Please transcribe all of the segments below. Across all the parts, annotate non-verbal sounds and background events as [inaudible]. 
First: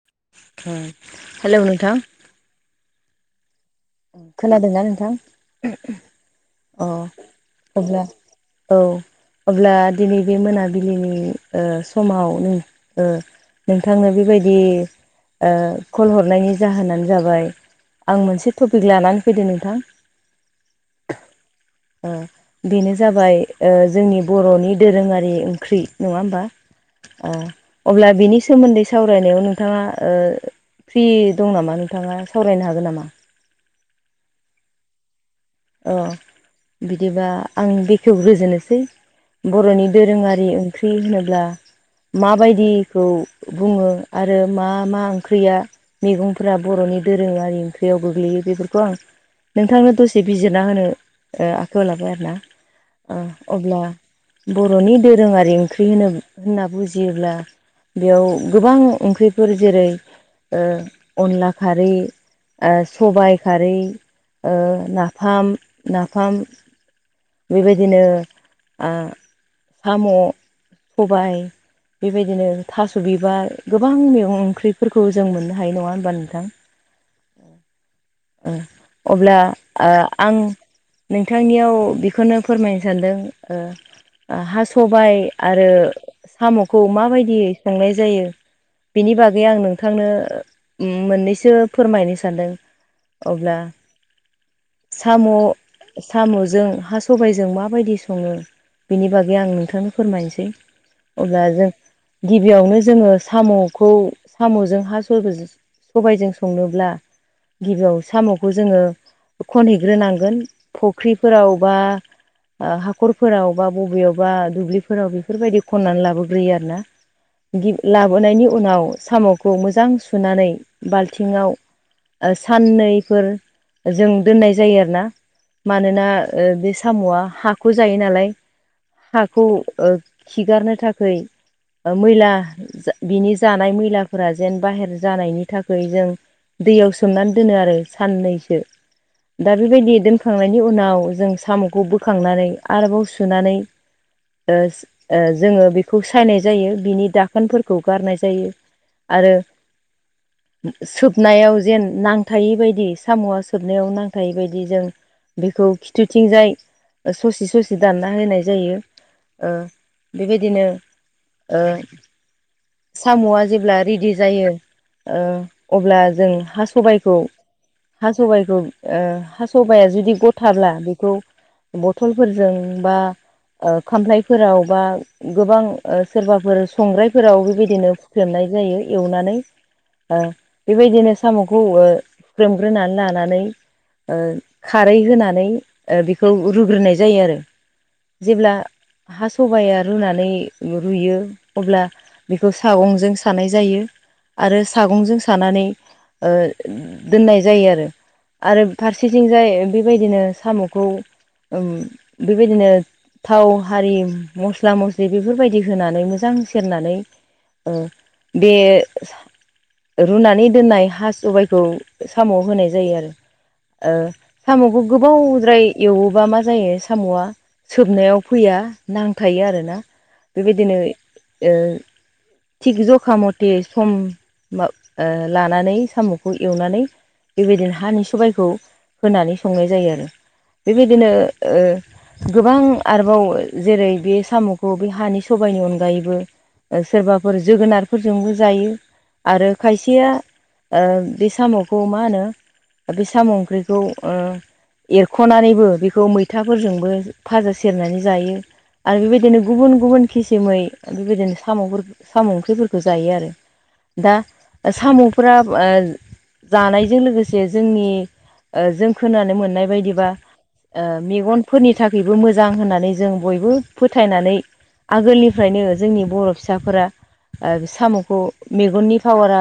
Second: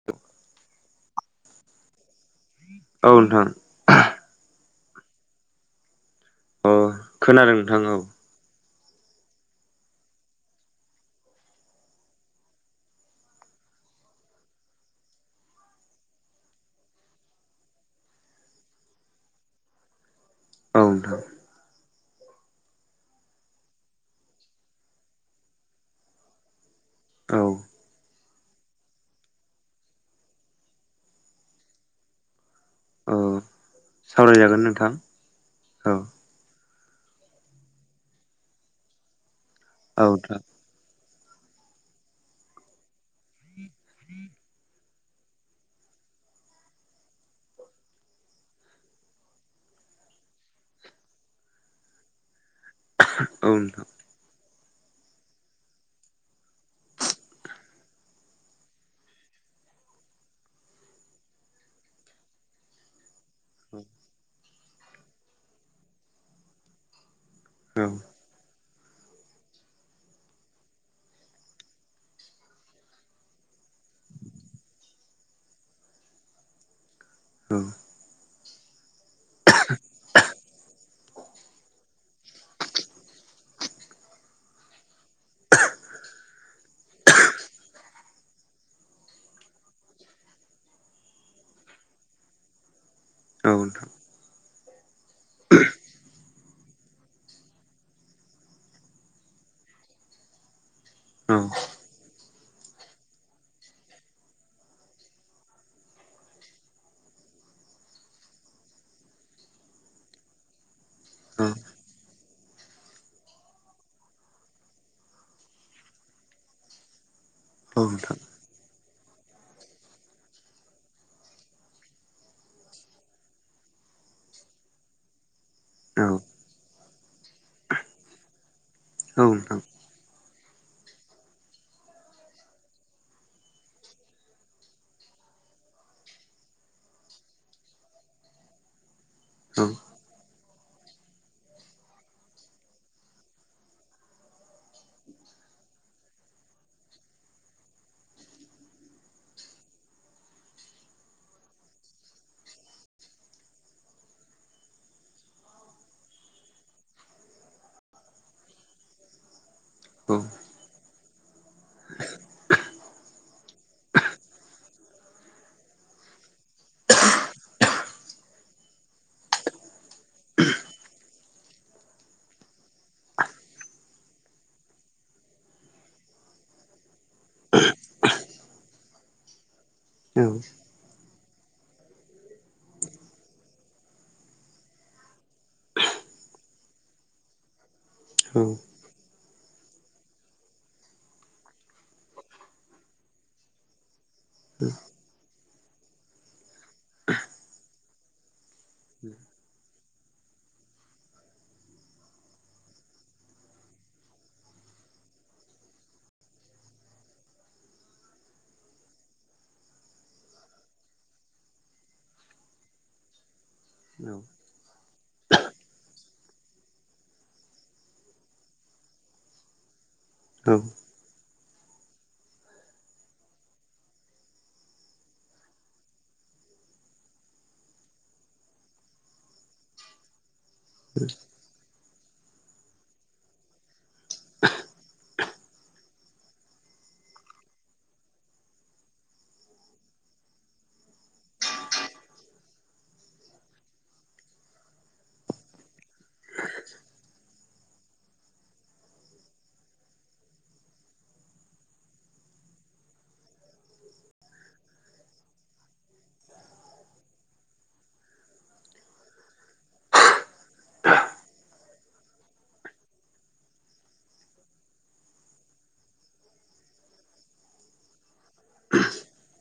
[unintelligible] Hello नोंथां औ नोंथां। खोनादोंना नोंथां अ खोनादों नोंथां औ अब्ला औ अब्ला दिनै बे मोनाबिलिनि ओ समाव नों ओ नोंथांनो बेबायदि ओ कल हरनायनि जाहोनानो जाबाय आं मोनसे टपिक लानानै फैदों नोंथां। औ नोंथां। ओ बेनो जाबाय ओ जोंनि बर'नि दोरोङारि ओंख्रि नङा होमबा। ओ औ अब्ला बिनि सोमोन्दै सावरायनायाव नोंथाङा ओ फ्रि दं नामा नोंथाङा सावरायनो हागोन नामा? औ सावरायजागोन नोंथां। अ औ बिदिबा आं बेखेवग्रोजोनोसै बर'नि औ नोंथां दोरोङारि ओं ख्रि होनोब्ला माबायदिखौ बुङो आरो मा मा ओंख्रिया मेगंफोरा बर'नि दोरोङारि ओंख्रियाव गोग्लैयो बेफोरखौ आं नोंथांनो दसे बिजिरना होनो ओ आखायाव लाबाय आरोना ओ औ अब्ला नोंथां बर'नि दोरोङारि ओंख्रि होनो होनना बुजियोब्ला बेयाव गोबां ओंख्रिफोर जेरै ओ अनला खारै ओ सबाय खारै ओ नाफाम नाफाम औ बेबायदिनो नोंथां आ साम' सबाय बेबायदिनो थास' बिबार गोबां मैगं ओंख्रिफोरखौ जों मोननो हायो नङा होनबा नोंथां। [unintelligible] औ औ अब ओ आं नोंथांनियाव बेखौनो फोरमायनो सानदों ओ हा सबाइ आरो साम'खौ माबायदियै संनाय जायो बिनि बागै आं नोंथांनो ओम मोननैसो फोरमायनो सानदों औ नोंथां औ अब्ला साम' साम'जों हास सबायजों माबायदि सङो बेनि बागै आं नोंथांनो फोरमायसै। अब्ला जों गिबियावनो जोङो साम'खौ साम'जों हा [unintelligible] सबायजों संनोब्ला गिबियाव साम'खौ जोङो खनहैग्रोनांगोन फुख्रिफोराव बा ओ हाखरफोराव बा बबेयावबा दुब्लिफोराव बेफोरबायदि खननानै लाबोग्रोयो आरो ना बिदि नोंथां औ लाबोनायनि उनाव साम' खौ मोजां सुनानै बाल्थिंआव साननै फोर जों दोननाय जायो आरो ना मानोना ओ बे साम'आ हाखौ जायो नालाय हाखौ औ खिगारनो थाखै मैला जा बिनि जानाय मैलाफोरा जेन बाहेर जानायनि थाखाय जों दैयाव सोमनानै दोनो आरो साननैसो दा औ बेबायदि दोनखांनायनि उनाव जों साम'खौ बोखांनानै आरोबाव सुनानै ओस ओ जोङो बेखौ सायनाय जायो बिनि दाखोनफोरखौ गारनाय जायो आरो सोबनायाव जेन नांथायै बायदि साम'आ सोब नायाव नांथाय बायदि जों बेखौ खिथुथिंजाय ससे ससे दानना होनाय जायो ओ औ बेबायदिनो ओ साम'आ जेब्ला रेडि जायो ओ अब्ला जों हा सबाइखौ सबाइखौ ओ हासबाइआ जुदि गथाब्ला बेखौ बथलफोरजों बा ओ खामफ्लायफोराव बा गोबां ओ सोरबाफोर संग्रायफोराव बेबायदिनो हुख्रेमनाय जायो एवनानै ओ अ हागोन बेबायदिनो साम'खौ ओ हुग्रेमग्रोनानै ला नानै ओ खारै होनानै ओ बेखौ रुग्रोनाय जायो आरो जेब्ला हा सबाया रुनानै रुयो अब्ला बेखौ सागंजों सानाय जायो आरो सागंजों सानानै ओ दोननाय जायो आरो आरो फारसेथिंजाय बेबायदिनो साम'खौ ओम बेबायदिनो थाव हारि मस्ला मस्लि बेफोरबायदि होनानै मोजां सेरनानै ओ बे सा रुनानै दोननाय हास सबाइखौ साम'आव होनाय जायो आरो ओ साम'खौ गोबावद्राय एवोबा मा जायो साम'आ सोबनायाव फैया नांथायो आरोना बेबायदिनो ओ थिग जखा मथे सम लानानै साम'खौ एवनानै बेबायदिनो हानि सबायखौ होनानै संनाय जायो आरो बेबायदिनो ओ गोबां आरोबाव जेरै बे साम'खौ बे हानि सबायनि अनगायैबो सोरबाफोर जोगोनारफोरजोंबो जायो आरो खायसेया बे साम'खौ मा होनो बे साम' ओंख्रिखौ ओ एरख'नानैबो बेखौ मैथाफोरजोंबो फाजा सेरनानै जायो। आरो बेबायदिनो गुबुन गुबुन खिसिमै बेबायदिनो साम' साम' ओंख्रिफोरखौ जायो आरो दा साम'फ जानायजों लोगोसे जोंनि जों खोनानो मोननाय बायदिबा मेगनफोरनि थाखायबो मोजां होननानै जों बयबो फोथायनानै आगोलनिफ्रायनो जोंनि बर' फिसाफोरा साम'खौ मेगननि पावारा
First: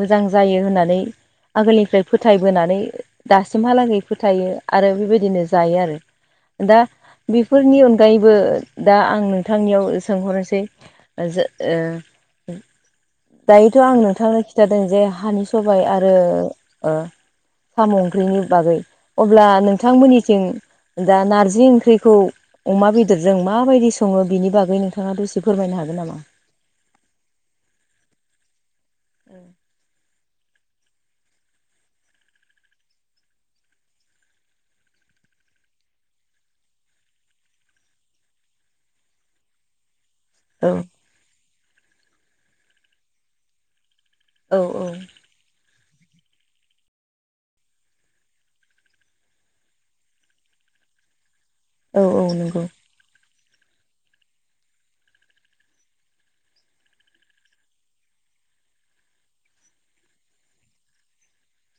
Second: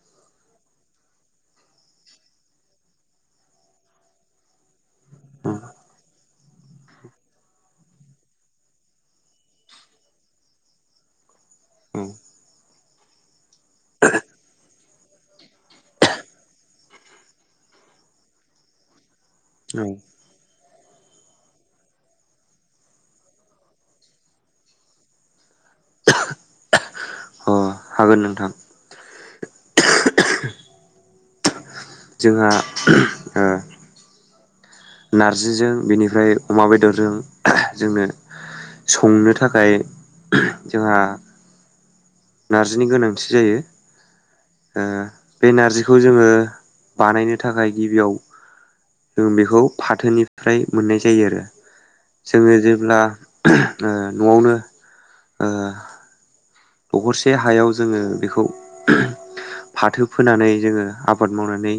मोजां जायो होननानै आगोलनिफ्राय फोथायबोनानै दासिमहालागै फोथायो आरो बेबायदिनो जायो आरो दा बेफोरनि अनगायैबो दा आं नोंथांनियाव सोंहरनोसै [unintelligible] दायोथ' आं नोंथांनो खिन्थादों जे हानि सबाय आरो ओ साम' ओंख्रिनि बागै अब्ला नोंथांमोननि थिं दा नारजि ओंख्रिखौ अमा बेदरजों माबायदि सङो बिनि बागै नोंथाङा दसे फोरमायनो हागोन नामा? हागोन नोंथां औ जोंहा नारजिजों बेनिफ्राय अमा बेदरजों जोंनो संनो थाखाय औ जोंहा नारजिनि गोनांथि जायो औ औ बे नारजिखौ जोङो बानायनो थाखाय गिबियाव जों बेखौ फाथोनिफ्राय मोननाय जायो आरो औ औ जोङो नंगौ जेब्ला न'आवनो दखरसे हायाव जोङो बेखौ फाथो फोनानै जोङो आबाद मावनानै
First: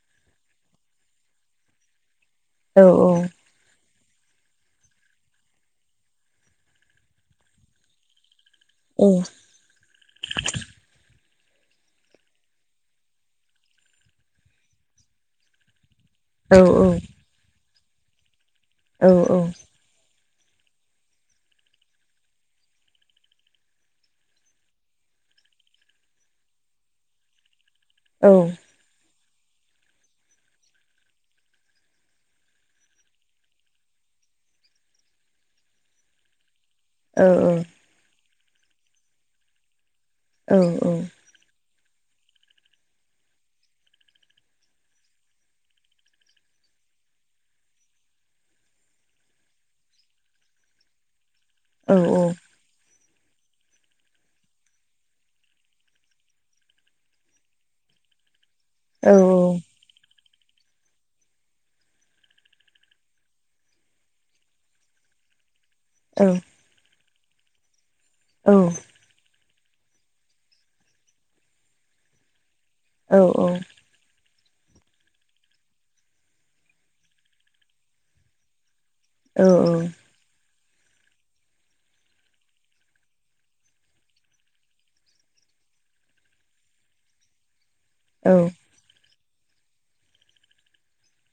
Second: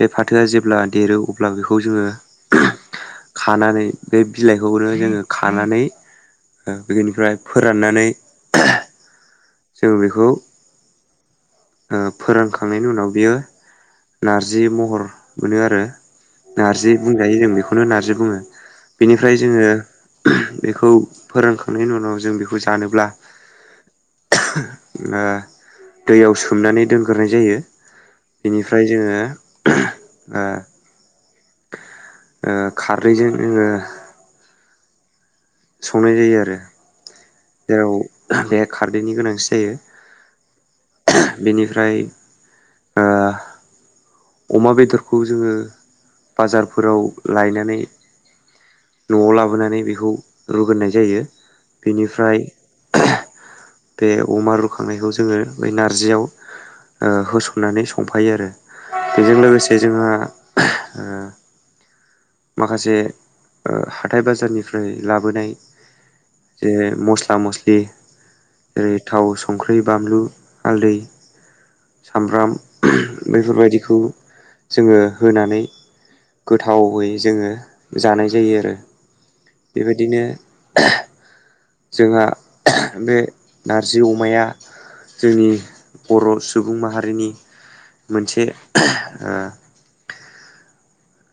बे फाथोआ जेब्ला देरो अब्ला बेखौ जोङो औ औ खानानै बे बिलाइखौनो जोङो खानानै बेनिफ्राय फोराननानै औ जों बेखौ फोरोंखांनायनि उनाव बियो नारजि महर मोनो आरो औ नारजि बुंजायो जों बेखौनो नानारजि बुङो औ बेनिफ्राय जोङो बेखौ फोरोंखांनायनि उनाव जों बेखौ जानोब्ला दैयाव सोमनानै दोनग्रोनाय जायो औ बेनि ओमफ्राय जोङो खारैजों जोङो संनाय जायो आरो औ औ जेराव बे खारदैनि गोनांथि जायो औ औ बेनिफ्राय अमा बेदरखौ जोङो बाजारफोराव लायनानै न'आव लाबोनानै बेखौ रुगोनाय जायो बेनिफ्राय बे अमा रुखांनायखौ जोङो ब नारजियाव होसननानै संफायो आरो औ बेजों लोगोसे जोंहा माखासे हाथाय बाजारनिफ्राय लाबोनाय औ ज मस्ला मस्लि औ जेरै थाव संख्रि बानलु हालदै सामब्राम बेफोरबायदिखौ जोङो होनानै गोथावै जोङो जानाय जायो आरो बेबायदिनो जोंहा बे नारजि अमाया जोंनि बर' सुबुं माहारिनि मोनसे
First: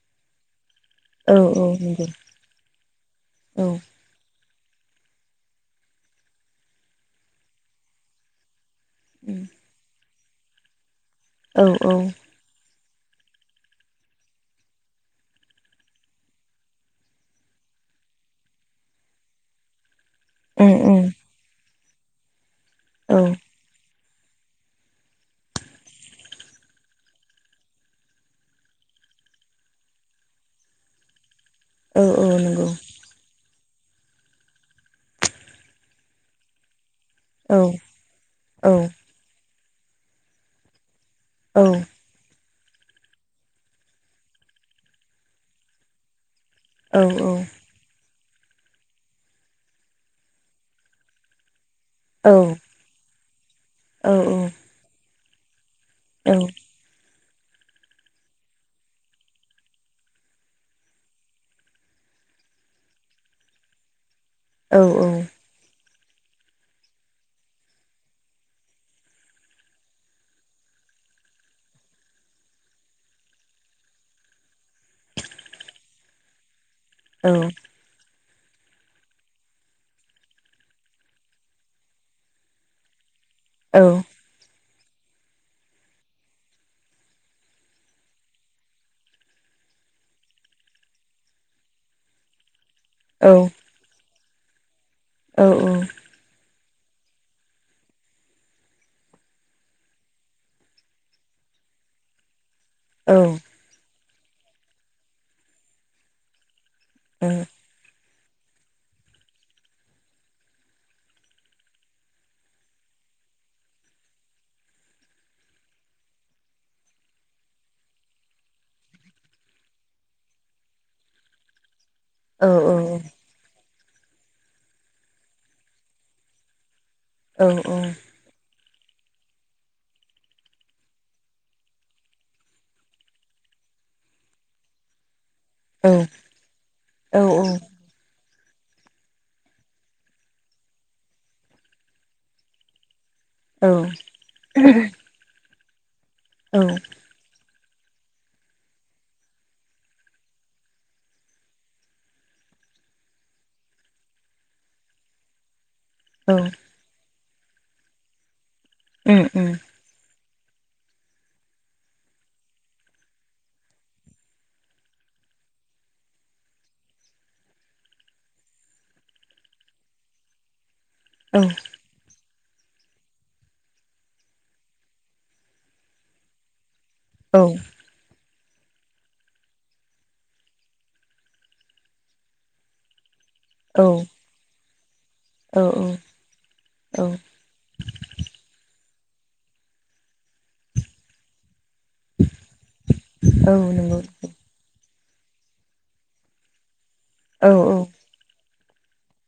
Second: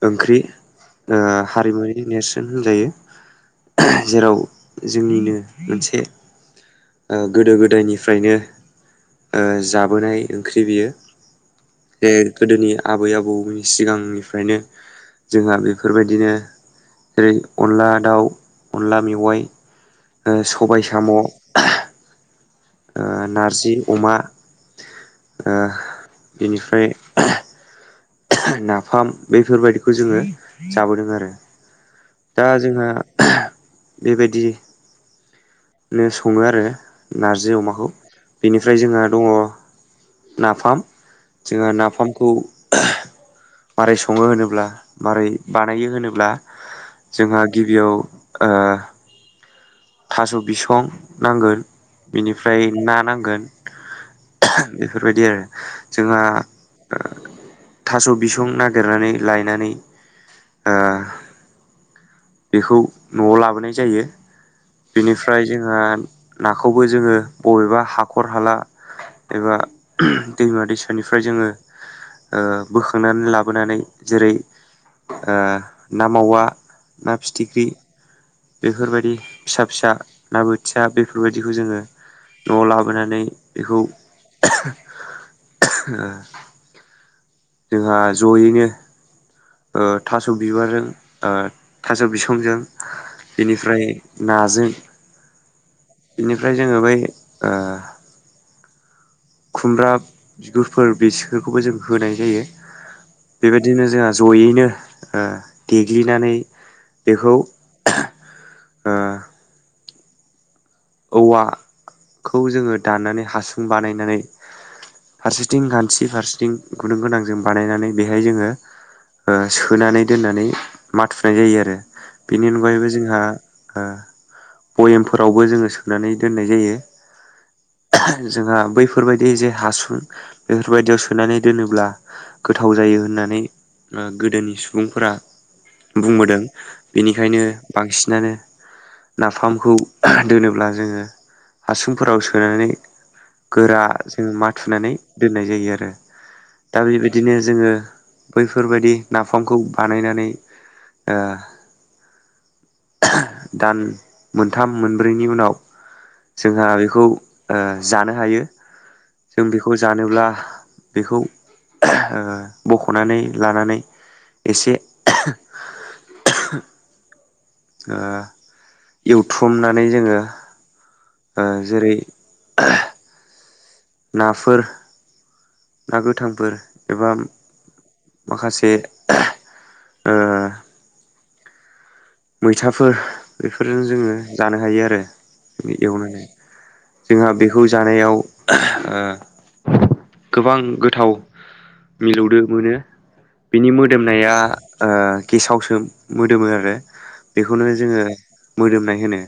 ओंख्रि हारिमुनि नेरसोन होनजायो जेराव जोंनिनो मोनसे गोदो गोदायनिफ्रायनो जाबोनाय ओंख्रि बियो बे गोदोनि आबै आबौनि सिगांनिफ्रायनो जोंहा बेफोरबायदिनो जेरै अनला दाउ अनला मेवाइ उम सबाय उम साम' औ औ नारजि अमा बेनिफ्राय नाफाम बेफोरबायाददिखौ जोङो जाबोदों आरो औ दा नंगौ औ औ जोंहा बेबायदिनो सङो आरो नारजि अमाखौ बेनिफ्राय जोंहा दङ नाफाम जोङहा नाफामखौ माबोरै सङो होनोब्ला, माबारै बानायो होनोब्ला औ जोंहा गिबियाव ओ थास' बिसं नांगोन बिनिफ्राय ना नांगोन। औ औ। बेफोरबायदि आरो जोंहा थास' बिसं नागिरनानै लायनानै ओ बेखौ न'आव लाबोनाय जायो। अ ओ आदसा बेनिफ्राय जोंहा नाखौबो जोङो बबेबा हाखर हाला एबा दैमा दैसानिफ्राय जोङो ओ बोखांनानै लाबोनानै जेरै ओ ना मावा ना फिथिख्रि बेफोरबायदि फिसा फिसा ना बोथिया बेफोरबायदिखौ जोङो न'आव लाबोनानै बेखौ जोंहा जयैनो ओ थास' बिबारजों, ओ थास' बिसंजों बेनिफ्राय नाजों औ औ। बिनिफ्राय जोङो बै ओ खुमब्रा बिगुरफोर बेसोरखौबो जों होनाय जायो। औ। बेबायदिनो जोंहा जयैनो ओ देग्लिनानै बेखौ ओ ओ औवाखौ जोङो दाननानै हासुं बानायनानै फारसेथिं गानथि फारसेथिं गुदुं गोनां बानायनानै बेहाय जोङो ओ सोनानै दोननानै माथुनाय जायो आरो। बेनि अनगायैबो जोंहा भयेमफोरावबो जोङो सोनानै दोननाय जायो। औ औ। जोंहा बैफोरबायदि जे हासुं बेफोरबायदियाव सोनानै दोनोब्ला गोथाव जायो होननानै ओ गोदोनि सुबुंफोरा बुंबोदों बेनिखायनो बांसिनानो नाफामखौ दोनोब्ला जोङो हासुंफोराव सोनानै गोरा जों माथुनानै दोननाय जायो आरो। दा बेबा दिनो जोङो बैफोरबायदि नाफामखौ बानायनानै ओ दान मोनथाम मोनब्रैनि उनाव जोंहा बेखौ ओ जानो हायो। जों बेखौ जानोब्ला बेखौ ओ बख'नानै लानानै एसे ओ एवथ्रमनानै जोङो ओ जेरै नाफोर, ना गोथांफोर एबा औ। माखासे ओ मैथाफोर बेफोरजों जोङो जानो हायो आरो। बिदि एवनाय जायो। जोंहा बे खौ जानायाव ओ गोबां गोथाव मिलौदो मोनो। बिनि मोदोमनाया ओ गेसावसो मोदोमो आरो। बेखौनो जोङो मोदोमनाय होनो।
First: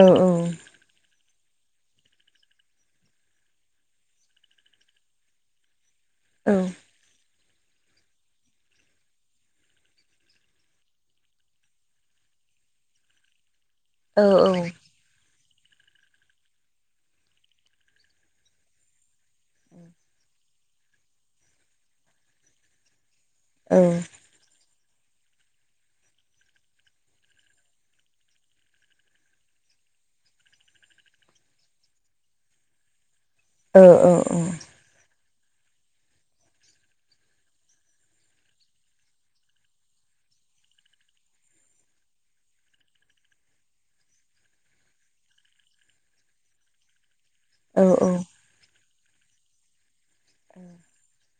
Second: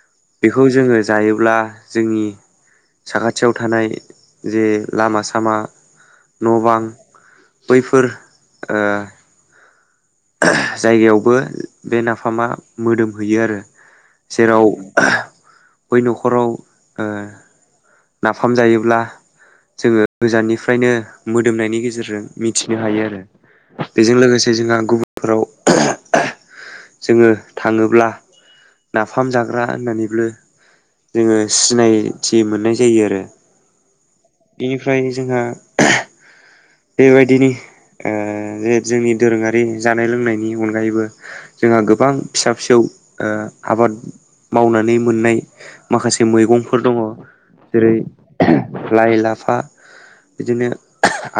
औ औ। बेखौ जोङो जायोब्ला जोंनि साखाथियाव थानाय जे लामा सामा न' बां बैफोर ओ [unintelligible] जायगायावबो बे नाफामा मोदोमहोयो आरो जेराव [unintelligible] बै न'खराव ओ नाफाम जायोब्ला जोङो गोजाननिफ्रायनो मोदोमनायनि गेजेरजों मिथिनो हायो आरो। बेजों लोगोसे जोंहा गुबुनफोराव जोंङो थांङोब्ला नाफाम जाग्रा होननानैबो जोंङो सिनायथि मोननाय जायो आरो। ओ ओ औ बेनिफ्राय जोंहा बेबायदिनि ओ जे जोंनि दोरोङारि जानाय लोंनायनि अनगायैबो जोंहा गोबां फिसा फिसौ ओ आबाद मावनानै मोननाय माखासे मैगंफोर दंङ। जेरै लाइ-लाफा बिदिनो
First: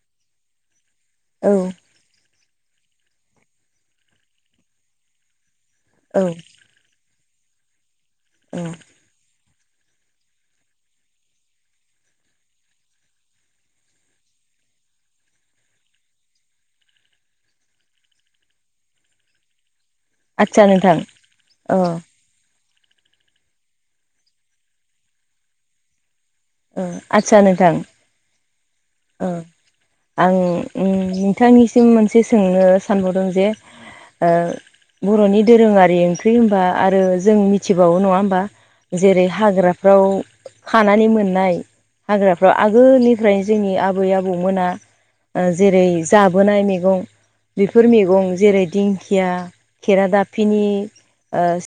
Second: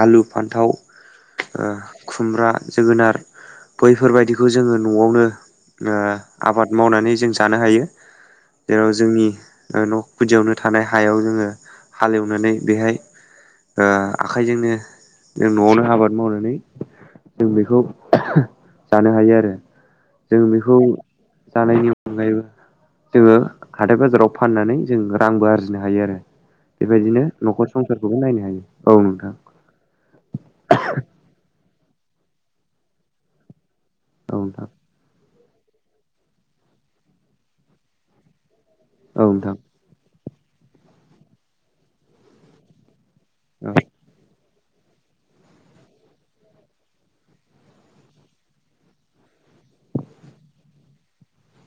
आलु, फान्थाव ओ खुमब्रा, जोगोनार बैफोरबायदिखौ जोंङो न'आवनो ओ आबाद मावनानै जों जानो हायो जेराव जोंनि न' खुदियावनो थानाय हायाव जोंङो हालेवनानै बेहाय ओ आखाइजोंनो जों न'आवनो आबाद मावनानै जों बेखौ जानो हायो आरो। जों बेखौ जानायनि अनगायैबो जोंङो हाथाय बाजाराव फाननानै जों रांबो आरजिनो हायो आरो। बेबायदिनो न'खर संसारखौबो नायनो हायो औ नोंथां। आं नोंथांनिसिम मोनसे सोंनो सानबावदों जे ओ औ नोंथां बर'नि दोरोङारि ओंख्रि होनबा आरो जों मिथिबावो नंङा होमबा औ जेरै नोंथां हाग्रा फ्राव खानानै मोननाय हाग्राफ्राव आगोलनिफ्राय जोंनि औ आबै आबौमोना जेरै जाबोनाय मैगं बेफोर मैगं जेरै दिंखिया, खेरादाफिनि ओ